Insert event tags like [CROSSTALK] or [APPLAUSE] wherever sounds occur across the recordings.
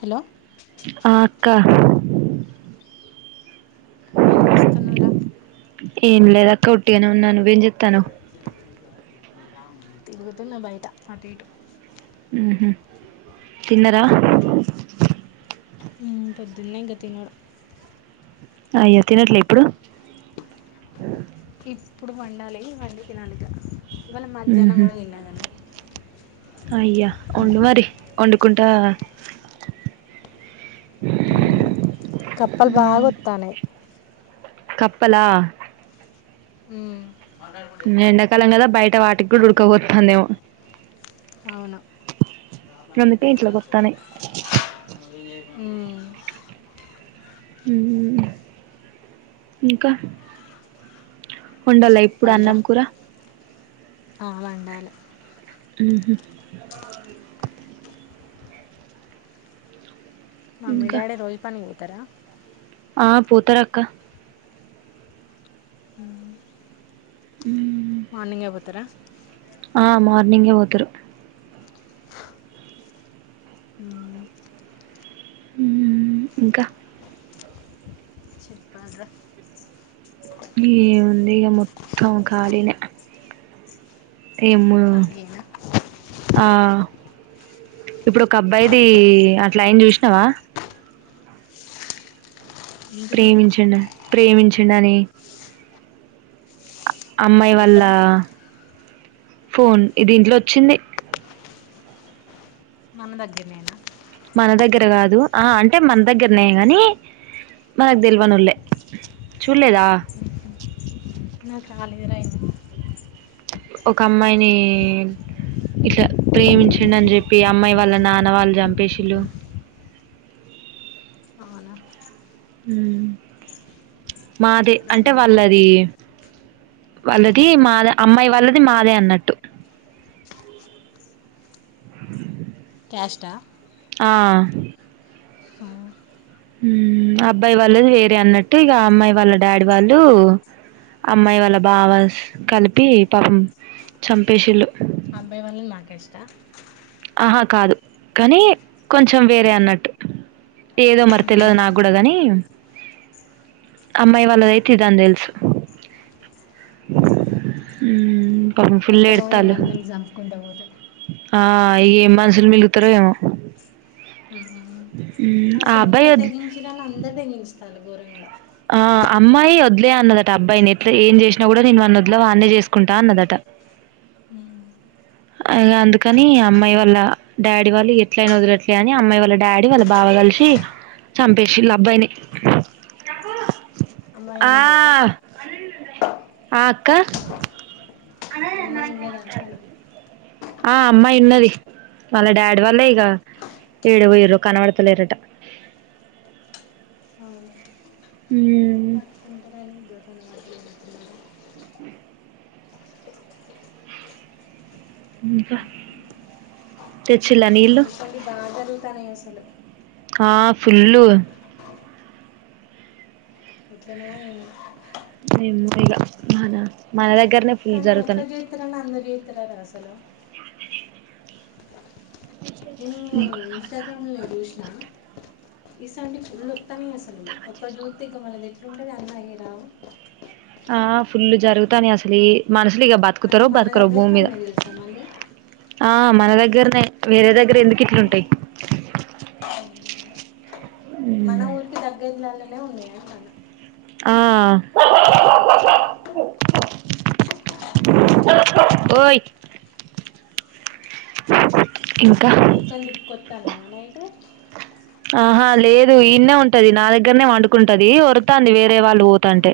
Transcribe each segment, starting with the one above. Hello ఆ కహా ఎం చేస్తున్నావ్ ర ఏం లేదు అక్క ఉటిగానే ఉన్నాను నువేం చేస్తున్నావ్ తిరుగుతున్న బయట అటు ఎటు హ్మహ్ తిన్నారా హుమ్మ్ పొద్దున్న ఇంకా తినడు అయ్యా తినట్లే ఇప్పుడు ఇప్పుడు వండాలి వండి తినాలిక హ్మహ్ ఆయా ఊండు మరి వండుకున్ కుంటా రా ఊ కప్పల్ బాగా వత్తానైయ్ కప్పలా హ్మ్ ఎండాకాలం కదా బయట వాటికి కూడా ఉదాడపోతండి ఏమో అవును అందుకే ఇంట్లోకి వత్తానయి హ్మ్ హ్మ్ ఇంకా వండాలా ఇప్పుడు చెప్పాలరా అన్నం కూర ఆ వండాలి హ్మ్ హా మమ్మీ ఇంకా డాడి రోజు పనికి పోత్ త్తరా ఆ పోూతరక్క హ్మ్ మార్నింగ్ ఏయ్ పోతార నిన్గ ఓతురు ఉ ఉమ్మ్ ఇంకా చెప్పల్రా డే మొత్తం కాలినే కానీగనా ఆ ఇప్పుడు ఒక అబ్బాయిది అట్లాయిన చూసినావా ఏంటిదది ప్రేమించండి ప్రేమించ చిని అమ్మాయి వాళ్ళ ఎక్కడ ఫోన్ ఇదింట్లో వచ్చింది. మన దగ్గరనేేనా మన దగ్గర కాదు ఆ అంటే మన దగ్గరనే కాని మనకు తెలివనుళ్లే చూడలేదా ఉహు నాకు రాలేదు రా ఏమ ఒక అమ్మాయిని ఇట్లా ప్రేమించండి అని చెప్పి అమ్మాయి వాళ్ళ నాన్న వాళ్ళు చంపేసిళు అవునా హ్మ్మ్ మాదే నాకు అంటే రాలేదు ఇంకా వాళ్ళది వాళ్ళది మాదే అమ్మాయి వాళ్ళది మాదే అన్నట్టు క్యాస్ట్ఆ ఆ ఉమ్ అబ్బాయి వాళ్ళది వేరే అన్నట్టు ఇగా అమ్మాయి వాళ్ళ డాడీ వాళ్ళు అమ్మాయి వాళ్ళ బావాస్ కలిపి పాపం చంపేసిల్లు అబ్బాయి వాళ్ళని మా క్యాస్ట్ ఆ ఆహా కాదు కానీ కొంచెం వేరే అన్నట్టు ఏదో మరి తెల్వదు ఉమ్. నా కూడా కాని అమ్మాయి వాళ్ళదయితే ఇది అని తెలుసు ఉమ్ ఎక్కడ ఇమందరిని చంపుకుంటా పోతే ఆ ఇగ ఏం మనుషులు మిలుగుతారో ఏమో హు ఉహు మ్మ్ ఆ అసలు అబ్బాయి ఒక్క వద్ తెగించినని అందరు తెగించితాలు గూరంగా ఆ అమ్మాయి వద్లే అన్నదట అబ్బాయిని ఎట్లా ఏం చేసినా కూడా నేను వాన్న వద్లే వాన్నే చేసుకుంటా అన్నదట ఉమ్. ఇగ అందుకని అమ్మాయి వాళ్ళ డాడీ వాళ్ళు ఎట్లయినా వదిలట్లే అని అమ్మాయి వాళ్ళ డాడీ వాళ్ళ బావ కలిసి చంపేసిల్లు అబ్బాయిని తబ్బు అమ్మాయి ఆ ఉన్నదా ఇప్పుడు ఆ అక్క అన ఎదు అమ్మాయి ఉన్నదా అంటాడు అంటాను ఆ అమ్మాయి ఉన్నది. వాళ్ళ డాడీ వాళ్ళ ఇగా ఏడ ఉయరు కనబడతలేరట అవును ఉము పట్టుకుంటారని దకాన వాట్లేన్నారా ఇంకా చెచ్ ఇసోంటి బాగా జరుగుతాన్నాయి అసలు హ ఫుల్లుు ఎట్లనో ఏమో ఎమ్మో ఇగా మనా మనదగ కనీ ఒక్క జీత్రన్న అంద జీత్ర రా అసలో ఎను ఇన్స్టాగ్రామ్ లో్యూషిన ఈసంటి ఫుల్ వత్తానే అసలు ఒక జ్యోతి ఇక మనది ఎట్లుంటుంది అన్న అయ్య రావు ఆ ఫుల్లు జరుగుతాని అసలు మనుషులు ఇక బతుకు కుతార అన్నీ మన బతుక భూమి దగ్గరికే మీద ఉన్నాయి తెలుసా మళ్ళీ ఆ మనదగ దగ్గరనే వేరే దగ్గర ఎందుకు ఇట్లుంటాయి మన ఊరికి దగ్గదిలాాల ఉన్నాయ అంటున్న ఆ ఓయ్ ఇంకా కుక్కల్ని కొట్టాలి నై ఇటు ఆహా లేదు ఈన్నే ఉంటది నా దగ్గరనే వండుకుంటది వరతాంది వేరే వాళ్ళు పోతంటే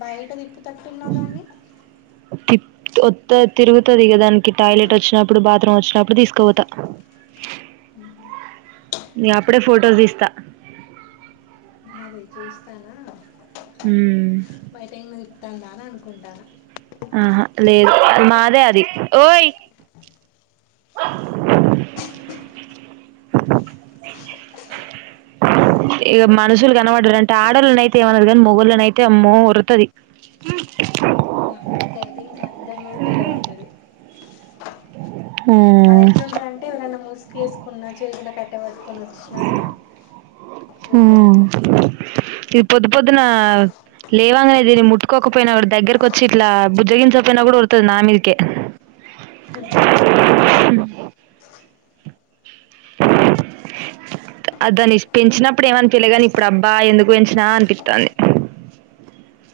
బయట తిప్పు తట్టున్నావ్ దాన్ని తిర్ వత్తే తిరుగుతుంది క దానికి టాయిలెట్ వచ్చినప్పుడు బాత్రూమ్ వచ్చినప్పుడు తీసుకుపోతా ఇంగ అప్పుడే ఫొటోస్ తీస్తా అదే చూస్తానా బయట ఇంగ కందాన అనుకుంటాన ఆహా లేదు మాదే అది ఓయ్ [INAUDIBLE] ఇగ మనుషులు కనపడ్డారు అంటే ఆడళ్ళనైతే ఏమనదు కాని మొగళ్ళనైతే అమ్మో ఉరతది మా కుక్క అయితే ఇంక అందరి మీదకిగబడతాది ఆ మన ఎట్లు ఉన్నారంటే ఎవరైన్నా మూసుకో వేసుకున్న చేతిలో కట్ట పెట్టుకొని, అనుషా వత్తడింక హ్మ్ ఇది పొద్దు పొద్దున లేవాగానే ముట్టుకోకపోయినా కూడా దగ్గరకు వచ్చి ఇట్లా బుజ్జగించకపోయినా కూడా వరుతుంది నా మీదకే హూ ఆహ్ అ దాన్ని పెంచినప్ ఇప్పుడు ఏమీ అనిపియాల గాని తెలియగాని ఇప్పుడు అబ్బా ఎందుకు పెంచినా అనిపిస్తుంది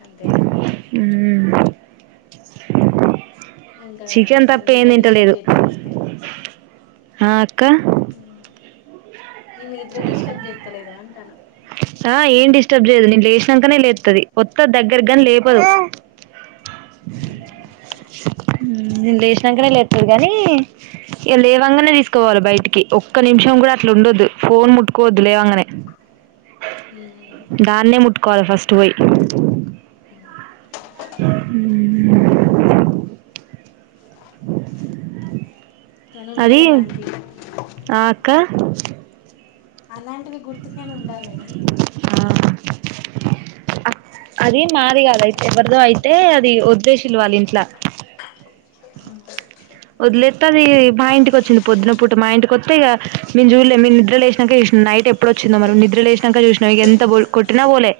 అంతేనా ఇకా చికెన్ నీ తప్ప ఏం నీద్ర డిస్టర్బ్ జైతలతే హా అక్క హా నేను మీ నిద్ర డిస్టర్బ్ చెస్తలేదు అంటాను హా ఏం డిస్టర్బ్ చేయదు నేను లేచినకనే లేచ్ ది వొత్త దగ్గరగాని లేపోదు నేను లేచినాకనే లేతుది కానీ లేవంగానే తీసుకోవాలి బయటికి ఒక్క నిమిషం కూడా అట్లా ఉండొద్దు ఫోన్ ముట్టుకోవద్దు లేవంగానే గాని ముడి వెతకాలి ఫస్ట్ పోయి హూ హూ దు తను ఉందళ అలాంటి ఆ అక్కా అలాంటివి గుర్తు ఆ అక్ అది మారి కాదు అయితే ఎవరిదో అయితే అది వద్దేశలువాలి ఇంట్లో వదిలేస్తతే అది మా ఇంటికి వచ్చింది పొద్దున పూట మా ఇంటికిొస్తే ఇక మేము చూడలే మీ నిద్ర లే వసినాక చూసినాం నైట్ ఎప్పుడు వచ్చిందో మనం నిద్ర లేసినాక చూసినాం ఇక ఎంత బ కొట్టినా పోలే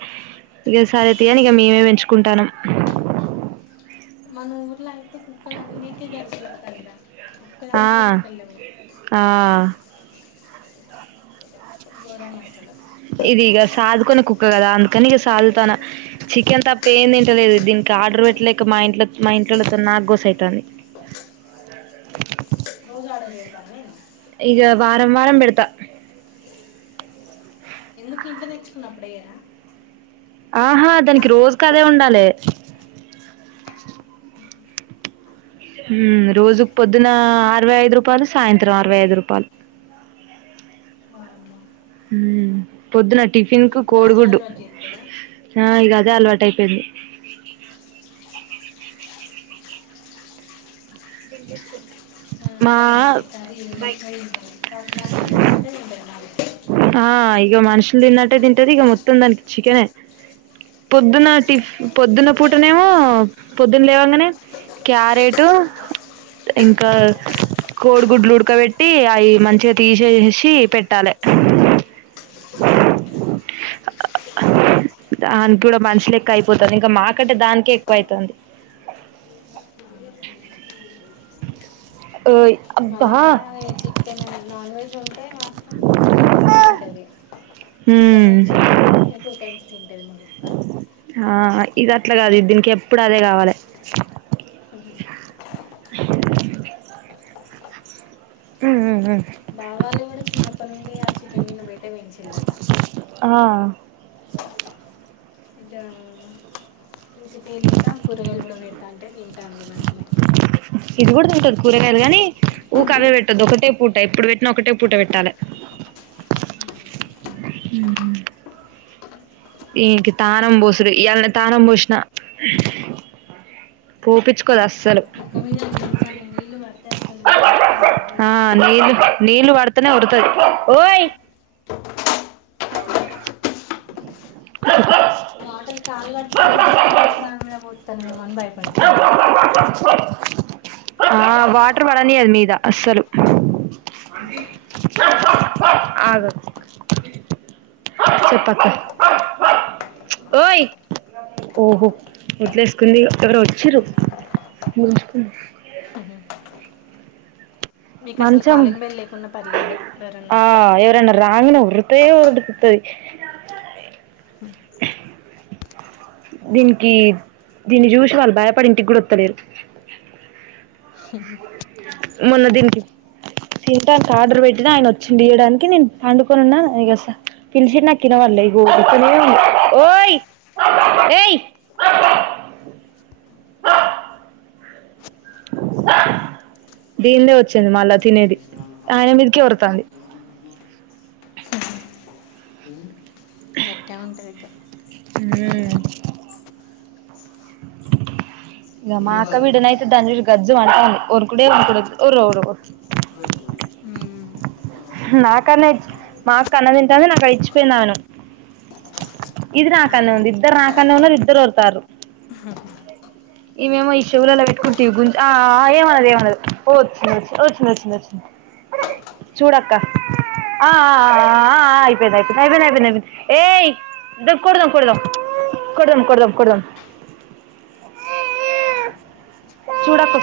ఇక సరే అతే అని ఇక మేమే ఎంచుకుంటాం మన ఊర్లో అయితే కుక్కలు అన్నిక గర్చు పెడుతుందిరా ఆ ఆ అచ్ ఘోరం అసలు ఇది ఇగ సాదుకొని కుక్క కదా అందుకని ఇక సాదుతాను చికెన్ తపయిందిింటలేదు దీనికి ఆర్డర్ పెట్టలేక మా ఇంట్లో మా ఇంట్లో నాకు గోస అవుతుంది [INAUDIBLE] ఇగ వారం వారం పెడుత ఎందుకు ఇంట్లో తెచ్చుకున్నప్పుడు అయ్యారా ఆహా దానికి రోజు క అదే ఉండాలి ఊ రోజుకు పొద్దున అరవై యిదు రూపాయలు సాయంత్రం అరవై ఐదు రూపాయలు ఊ పొద్దున టిఫిన్ కు ఇప్పుడు అదే కోడుగుడ్డు అలవాటు చేస్తారా అదే అలవాటు అయిపోయింది ఎంచుకుంటార్ హ అట్లేగానిలే అక్క ఈ ఫ్రై తింటానే క మనుషులు తిన్నట్టే తింటాలే ఇక మనుషులు తిన్నట్టే తింటది ఇక మొత్తం దానికి చికెన్ పొద్దున్న టిఫ పొద్దున్న పూటనే ఏమో పొద్దున్న లేవంగానే క్యారెట్ ఇంకా కోడిగుడ్లు ఉడకబెట్టి అవి మంచిగా తీసేసి పెట్టాలి దానికి కూడా మనుషులు ఎక్కువ అయిపోతుంది ఇంకా మాకంటే దానికే ఎక్కువ అయితుంది ఓయ్ మా అబ్బా దగ్గర చికెన్ నాన్ వెజ్ ఉంటే మాత్రం త్రీ టైమ్స్ తింటుంది ఇట్లా ఉమ్ వెజ్ అయితే టూ టైమ్స్ తింటది తక్క ఆ ఇది అట్లా కాదు దీనికి ఎప్పుడు అదే కావాలి ఉ మావాళ్ళు కూడా చిన్నప్పటి నుండి ఆ చికెన్ గిన్న బెట్టే పెంచిల్లట ఆ ఊకె తేలేక కూరగాయలు కూడా పెడతాంటే తింటాంది మంచినే ఇది కూడ తింటది కూరగాయలు కాని ఊకా అవే పెట్టొద్దు ఒకటే పూట ఎప్పుడు పెట్టిన ఒకటే పూట పెట్టాలి మ్మ్ మ్మ్ ఈనికి తానం పోసుడు ఇయ్యాల్నే తానం పోసిన పోపిచ్చుకోదు అస్సలు పొట్టాసలూ మొత్తం ఆ బొబ్బైలెక్కుతై నీళ్ళు వడుతనే ఊడుతది ఓయ్ ఎవ్వరు లేరా [UNINTELLIGIBLE] వాటర్ కాళ్లు కడ్కోని తిప్పినా కూడా దాని మీద పోతాన్నా మేమో అని భయపడుతది అది ఆ వాటర్ పడనీయదు మీద అస్సలు ఆగదు చెప్ప య ఓహో వట్లేసుకుంది ఎవరో వచ్చరు మీకు అసలు కాలింగ్ బెల్ లేకున్నా పర్లేదు ఎవరన్నొత్తే ఉరుతే ఉడుకుతది దీనికి దీన్ని చూసి వాళ్ళు భయపడి ఇంటికి గుొత్తలేరు మొన్న దీనికి తింటానికి ఆర్డర్ పెట్టినా ఆయన వచ్చియడానికి నేను పండుకొని ఉన్నాను పిలిషిండు నాకు వినపల్లె ఇగ ఒక్కటే ఒర్రుడు ఏయ్ హ్హ దీందే వచ్చింది మళ్ళా తినేది ఆయన మీదికి వొర్రుతాంది గట్టగా ఉంటది ఇక కుక్కలతోనే ఇ ఇల్లు మాక్క కాదు బిడ్డనాయితే దాన్ని గజ్జు వంటాంది ఉరుకుడే ఇల్లు కాదు ఉరుకుడు ఓరు ఓరు ఓర్ మ్మ్. నాకన్నా మా అక్క అన్నం తింటది నాకు అ ఇడిచ్చిపోయినాను ఇది నాకన్నే అవునా ఉంది ఇద్దరు నాకన్నే ఉన్నారు ఇద్దరు ఒర్రుతార్రు ఈ మేమో ఈ చెవులొలా పెట్టుకుందివి గుంజ్ చూడాకు